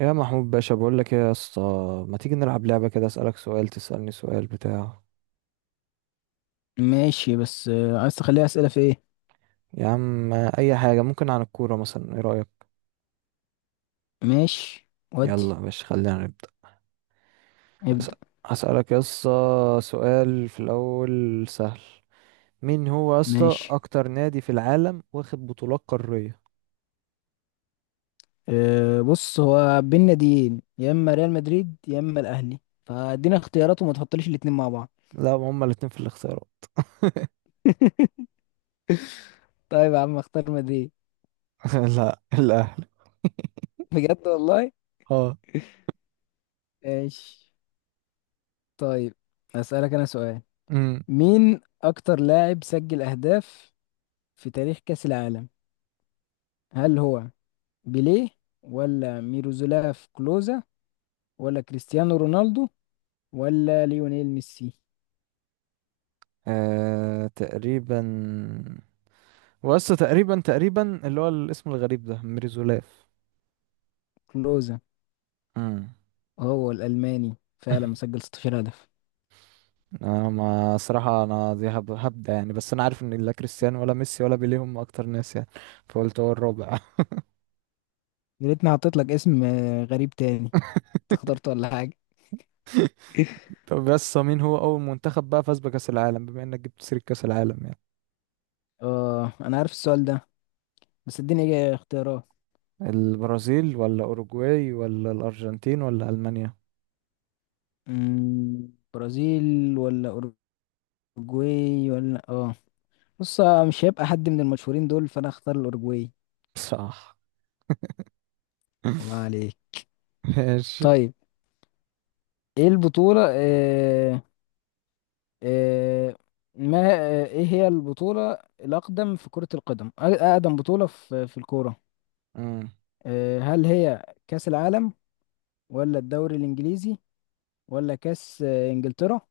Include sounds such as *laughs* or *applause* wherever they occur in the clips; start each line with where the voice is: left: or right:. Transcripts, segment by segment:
right: يا محمود باشا، بقول لك ايه يا اسطى؟ ما تيجي نلعب لعبة كده، اسألك سؤال تسألني سؤال بتاع.
left: ماشي، بس عايز تخليها أسئلة في ايه؟
right: يا عم اي حاجة، ممكن عن الكورة مثلا. ايه رأيك؟
left: ماشي.
right: يلا
left: ودي.
right: يا باشا خلينا نبدأ. هس-
left: ابدأ.
right: هسألك يا اسطى سؤال في الاول سهل. مين هو يا اسطى
left: ماشي.
right: اكتر نادي في العالم واخد بطولات قارية؟
left: أه، بص هو بينا ناديين، يا اما ريال مدريد يا اما الاهلي. فادينا اختيارات وما تحطليش الاتنين مع بعض.
right: لا، ما هما الاتنين في الاختيارات.
left: *laughs* طيب يا عم، اختار مدريد.
right: *laughs* لا، الاهلي.
left: بجد والله؟
right: اه.
left: ماشي. طيب، اسألك انا سؤال.
right: امم
left: مين اكتر لاعب سجل اهداف في تاريخ كأس العالم؟ هل هو بيليه، ولا ميروزولاف كلوزا، ولا كريستيانو رونالدو، ولا ليونيل ميسي؟
right: تقريبا. واسطى، تقريبا تقريبا اللي هو الاسم الغريب ده، ميرزولاف.
left: كلوزا.
right: امم
left: هو الألماني، فعلا
right: *laughs*
left: مسجل 16 هدف.
right: انا، ما صراحة، انا دي هبدأ يعني. بس انا عارف ان لا كريستيانو ولا ميسي ولا بيليه هم اكتر ناس يعني، فقلت هو الرابع.
left: يا ريتني حطيت لك اسم غريب تاني. انت اخترته ولا حاجة؟
right: *laughs* طب بس مين هو اول منتخب بقى فاز بكأس العالم، بما انك جبت سيرة كأس العالم يعني؟
left: اه، أنا عارف السؤال ده، بس اديني اختيارات.
right: البرازيل ولا اوروجواي ولا الارجنتين ولا المانيا؟
left: برازيل ولا أوروجواي ولا اه، بص، مش هيبقى حد من المشهورين دول، فأنا اختار الأوروجواي.
right: صح.
left: الله
right: *laughs*
left: عليك.
right: ماشي.
left: طيب، ايه البطولة آه آه ما آه، ايه هي البطولة الأقدم في كرة القدم؟ أقدم بطولة في الكورة.
right: مم.
left: هل هي كأس العالم، ولا الدوري الانجليزي، ولا كاس انجلترا،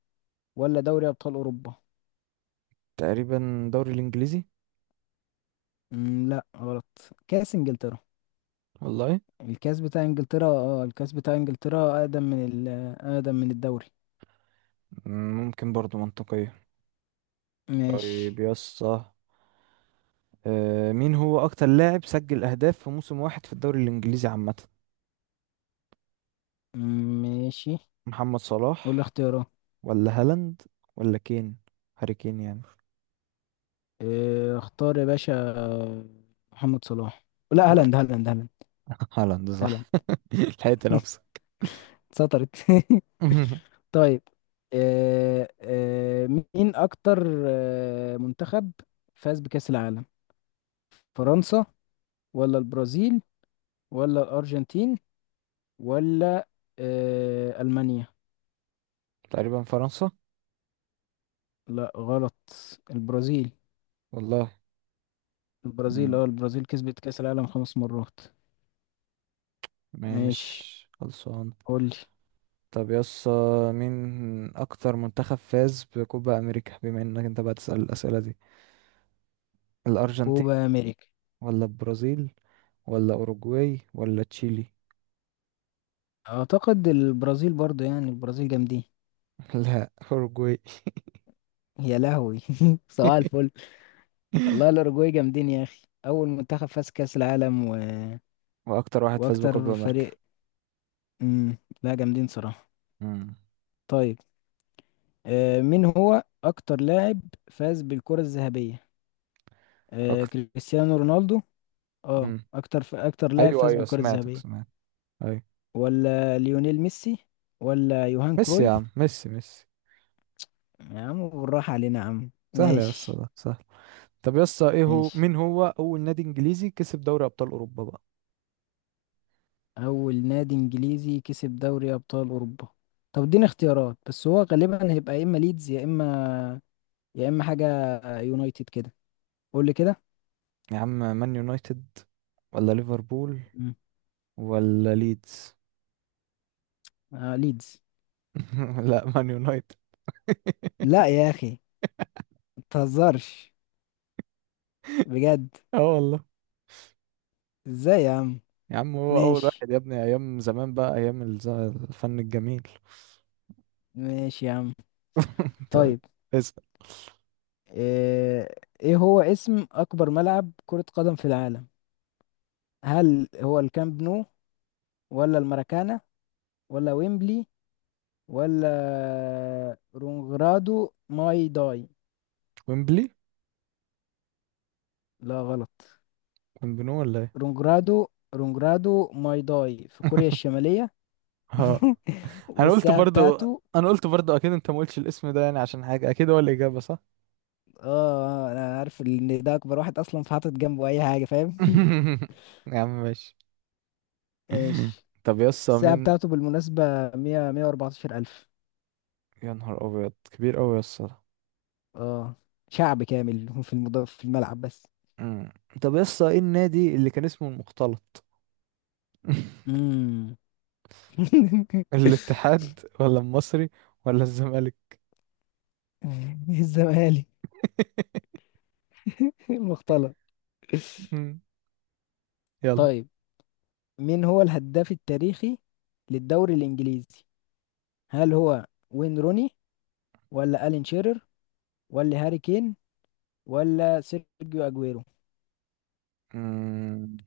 left: ولا دوري ابطال اوروبا؟
right: تقريبا الدوري الانجليزي.
left: مم. لا، غلط. كاس انجلترا.
right: والله،
left: الكاس بتاع انجلترا اقدم من اقدم من الدوري.
right: مم، ممكن برضو منطقية. طيب
left: ماشي.
right: يسطا، مين هو اكتر لاعب سجل اهداف في موسم واحد في الدوري الانجليزي عامة؟
left: مم، ماشي.
right: محمد
left: قول لي
right: صلاح
left: اختيارات.
right: ولا هالاند ولا كين، هاري كين يعني.
left: اختار يا باشا، محمد صلاح. لا،
right: لا.
left: هالاند هالاند هالاند.
right: *laughs* هالاند صح.
left: هالاند.
right: *laughs* لحقت نفسك.
left: سطرت. *laughs*
right: *laughs*
left: طيب، مين اكتر منتخب فاز بكأس العالم؟ فرنسا، ولا البرازيل، ولا الأرجنتين، ولا ألمانيا؟
right: تقريبا فرنسا.
left: لا، غلط. البرازيل.
right: والله. مم.
left: البرازيل كسبت كأس العالم خمس مرات. ماشي.
right: ماشي خلصان.
left: قولي.
right: طب مين اكتر منتخب فاز بكوبا امريكا، بما انك انت بقى تسأل الاسئلة دي؟ الارجنتين
left: كوبا أمريكا.
right: ولا البرازيل ولا اوروجواي ولا تشيلي؟
left: أعتقد البرازيل برضه، يعني البرازيل جامدين.
right: *laughs* لا، اوروجواي.
left: يا لهوي. *laughs* صباح الفل.
right: *laughs*
left: والله الأوروجواي جامدين يا أخي، أول منتخب فاز كأس العالم
right: واكتر واحد فاز بكوبا
left: وأكتر
right: امريكا.
left: فريق. مم. لا، جامدين صراحة.
right: مم.
left: طيب، آه مين هو أكتر لاعب فاز بالكرة الذهبية؟ آه
right: اكتر.
left: كريستيانو رونالدو. اه،
right: مم.
left: اكتر لاعب
right: ايوه،
left: فاز
right: ايوه،
left: بالكرة
right: سمعتك
left: الذهبية،
right: سمعت. ايوه.
left: ولا ليونيل ميسي، ولا يوهان
right: ميسي يا
left: كرويف؟
right: عم، ميسي ميسي.
left: يا عم بالراحة علينا يا عم،
right: سهل يا اسطى،
left: ماشي.
right: ده سهل. طب يا اسطى، ايه هو
left: ماشي.
right: مين هو اول نادي انجليزي كسب دوري ابطال اوروبا بقى؟
left: اول نادي انجليزي كسب دوري ابطال اوروبا. طب اديني اختيارات، بس هو غالبا هيبقى يا اما ليدز يا اما حاجة، يونايتد كده. قول لي كده.
right: يا عم، مان يونايتد ولا ليفربول
left: مم.
right: ولا ليدز؟
left: آه، ليدز.
right: *laughs* لا، مان يونايتد.
left: لا يا اخي، متهزرش، بجد.
right: اه والله.
left: ازاي يا عم؟
right: يا عم هو اول
left: ماشي،
right: واحد يا ابني، ايام زمان بقى، ايام الفن الجميل.
left: ماشي يا عم.
right: *laughs* طيب.
left: طيب.
right: اسال.
left: آه، ايه هو اسم اكبر ملعب كرة قدم في العالم؟ هل هو الكامب نو، ولا الماراكانا، ولا ويمبلي، ولا رونجرادو ماي داي؟
right: ويمبلي
left: لا، غلط.
right: ويمبنو ولا ايه؟
left: رونجرادو. رونجرادو ماي داي في كوريا
right: *laughs*
left: الشمالية. *laughs*
right: اه، انا قلت
left: والساعة
right: برضو،
left: بتاعته.
right: انا قلت برضو اكيد انت ما قلتش الاسم ده يعني عشان حاجه، اكيد هو الاجابه صح.
left: اه، انا عارف ان ده اكبر واحد اصلا، فحاطط جنبه اي حاجة، فاهم؟
right: *laughs* يا عم ماشي.
left: ايش.
right: طب يسا،
left: الساعة
right: مين؟
left: بتاعته بالمناسبة مية واربعتاشر الف.
right: يا نهار ابيض، كبير اوي يسا ده.
left: اه، شعب كامل *laughs* في المضاف في الملعب بس.
right: مم. طب يسا، ايه النادي اللي كان اسمه المختلط؟ *laughs*
left: امم *laughs*
right: الاتحاد ولا المصري ولا الزمالك؟
left: الزمالك
right: *laughs*
left: المختلط.
right: مم. يلا.
left: طيب، مين هو الهداف التاريخي للدوري الإنجليزي؟ هل هو وين روني، ولا ألين شيرر، ولا هاري كين، ولا سيرجيو أجويرو؟
right: مم.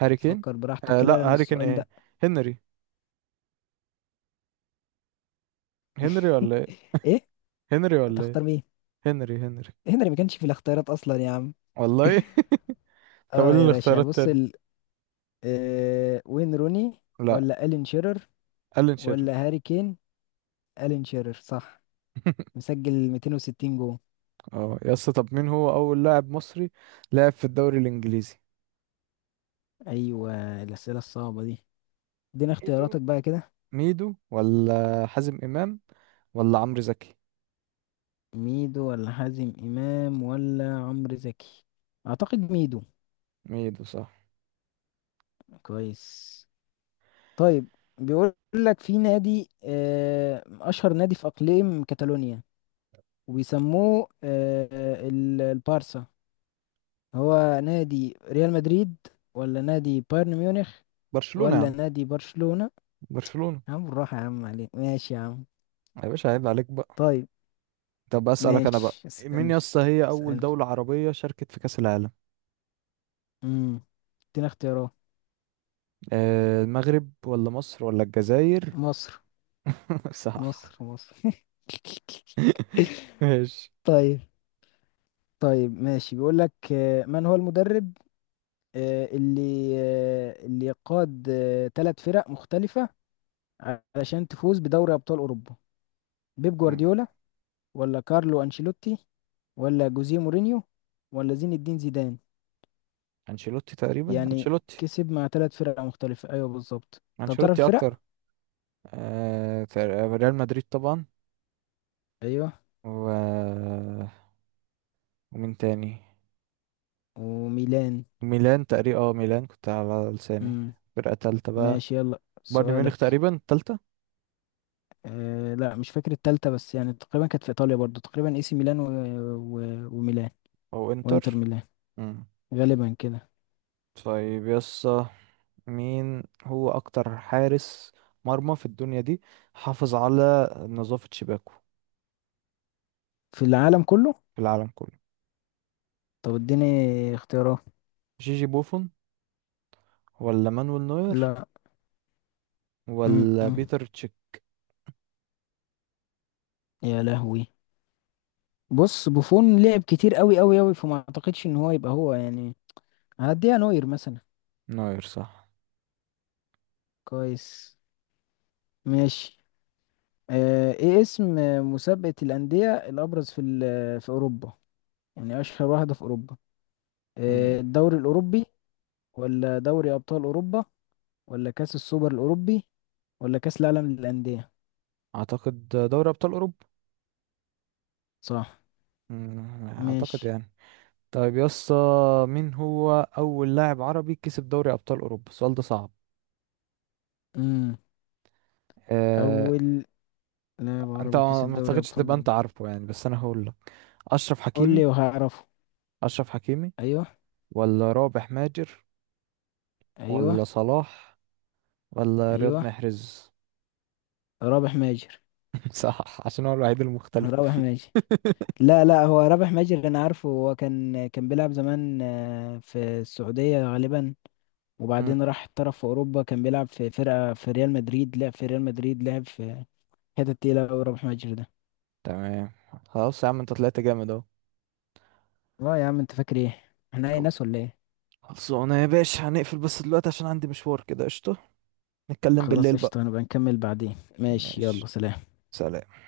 right: هاري كين.
left: تفكر براحتك كده،
right: لا،
left: لأن
right: هاري كين
left: السؤال
right: ايه؟
left: ده.
right: هنري. هنري
left: *laughs*
right: ولا ايه؟
left: إيه.
right: هنري ولا ايه؟
left: هتختار مين؟
right: هنري هنري.
left: هنري ما كانش في الاختيارات أصلا يا عم.
right: والله. *laughs* طب قول
left: اه
right: لي
left: يا باشا،
right: الاختيارات
left: بص
right: تاني.
left: وين روني،
right: لا،
left: ولا ألين شيرر،
right: ألين شيرر.
left: ولا هاري كين؟ ألين شيرر صح.
right: *laughs*
left: مسجل 260 جول.
right: اه يا اسطى، طب مين هو اول لاعب مصري لعب في الدوري الانجليزي؟
left: ايوه، الاسئله الصعبه دي، ادينا
right: ميدو.
left: اختياراتك بقى كده.
right: ميدو ولا حازم امام ولا عمرو زكي.
left: ميدو ولا حازم امام ولا عمرو زكي؟ اعتقد ميدو.
right: ميدو صح.
left: كويس. طيب، بيقول لك في نادي، اشهر نادي في اقليم كاتالونيا، وبيسموه البارسا. هو نادي ريال مدريد، ولا نادي بايرن ميونخ،
right: برشلونة يا
left: ولا
right: عم.
left: نادي برشلونة؟
right: برشلونة.
left: يا عم بالراحة يا عم عليك، ماشي يا عم.
right: يا باشا عيب عليك بقى.
left: طيب،
right: طب اسالك انا بقى،
left: ماشي.
right: مين يا
left: اسألني،
right: اسطى هي اول
left: اسألني.
right: دولة عربية شاركت في كأس العالم؟
left: امم ادينا اختيارات.
right: المغرب ولا مصر ولا الجزائر؟
left: مصر.
right: *laughs* صح.
left: مصر مصر. *laughs*
right: *laughs* ماشي.
left: طيب، طيب، ماشي. بيقول لك، من هو المدرب، اللي قاد ثلاث فرق مختلفة علشان تفوز بدوري أبطال أوروبا؟ بيب
right: مم.
left: جوارديولا، ولا كارلو أنشيلوتي، ولا جوزيه مورينيو، ولا زين الدين زيدان؟
right: انشيلوتي، تقريبا
left: يعني
right: انشيلوتي.
left: كسب مع ثلاث فرق مختلفة، أيوه بالظبط. طب تعرف الفرق؟
right: اكتر. آه تق- ريال مدريد طبعا.
left: أيوه.
right: و... ومين تاني؟
left: وميلان.
right: ميلان تقريبا. اه، ميلان كنت على لساني.
left: امم.
right: فرقة تالتة بقى.
left: ماشي، يلا
right: بايرن ميونخ
left: سؤالك.
right: تقريبا تالتة.
left: آه لا، مش فاكر التالتة، بس يعني تقريبا كانت في ايطاليا برضو، تقريبا اي سي ميلان وميلان.
right: او انتر.
left: وانتر ميلان.
right: مم.
left: غالبا كده.
right: طيب يسا، مين هو اكتر حارس مرمى في الدنيا دي حافظ على نظافة شباكه
left: في العالم كله.
right: في العالم كله؟
left: طب اديني اختيارات.
right: جيجي بوفون ولا مانويل نوير
left: لا. م
right: ولا
left: -م.
right: بيتر تشيك؟
left: يا لهوي. بص بوفون لعب كتير قوي قوي قوي، فما اعتقدش ان هو يبقى هو، يعني هديها نوير مثلا.
right: نوير صح.
left: كويس. ماشي. آه، ايه اسم مسابقة الأندية الأبرز في في أوروبا؟ يعني أشهر واحدة في أوروبا.
right: مم.
left: الدوري الأوروبي، ولا دوري أبطال أوروبا، ولا كأس السوبر الأوروبي، ولا كأس العالم للأندية؟
right: اعتقد دوري ابطال اوروبا.
left: صح.
right: اعتقد
left: ماشي.
right: يعني. طيب يسا، مين هو اول لاعب عربي كسب دوري ابطال اوروبا؟ السؤال ده صعب.
left: امم
right: أه...
left: أول لاعب
right: انت
left: عربي
right: ما
left: كسب
right: ما
left: دوري
right: اعتقدش
left: أبطال
right: تبقى انت
left: أوروبا.
right: عارفه يعني، بس انا هقول. أشرف
left: قول
right: حكيمي.
left: لي وهعرفه.
right: أشرف حكيمي
left: أيوه.
right: ولا رابح ماجر
left: أيوه.
right: ولا صلاح ولا رياض
left: أيوه.
right: محرز.
left: رابح ماجر.
right: *laughs* صح، عشان هو الوحيد المختلف.
left: رابح ماجر. لا لا، هو رابح ماجر أنا عارفه. هو كان بيلعب زمان في السعودية غالبا،
right: *laughs* مم.
left: وبعدين راح احترف في أوروبا. كان بيلعب في فرقة في ريال مدريد، لعب في ريال مدريد، لعب في حتة تقيلة أوي. رابح ماجر ده.
right: تمام. خلاص يا عم، انت طلعت جامد اهو.
left: اه يا عم، أنت فاكر إيه؟ إحنا أي
right: خل-
left: ناس ولا إيه؟
right: خلصونا يا باشا، هنقفل بس دلوقتي عشان عندي مشوار كده. قشطة، نتكلم
left: خلاص
right: بالليل بقى.
left: قشطة، هنبقى نكمل بعدين. ماشي،
right: ماشي.
left: يلا سلام.
right: سلام.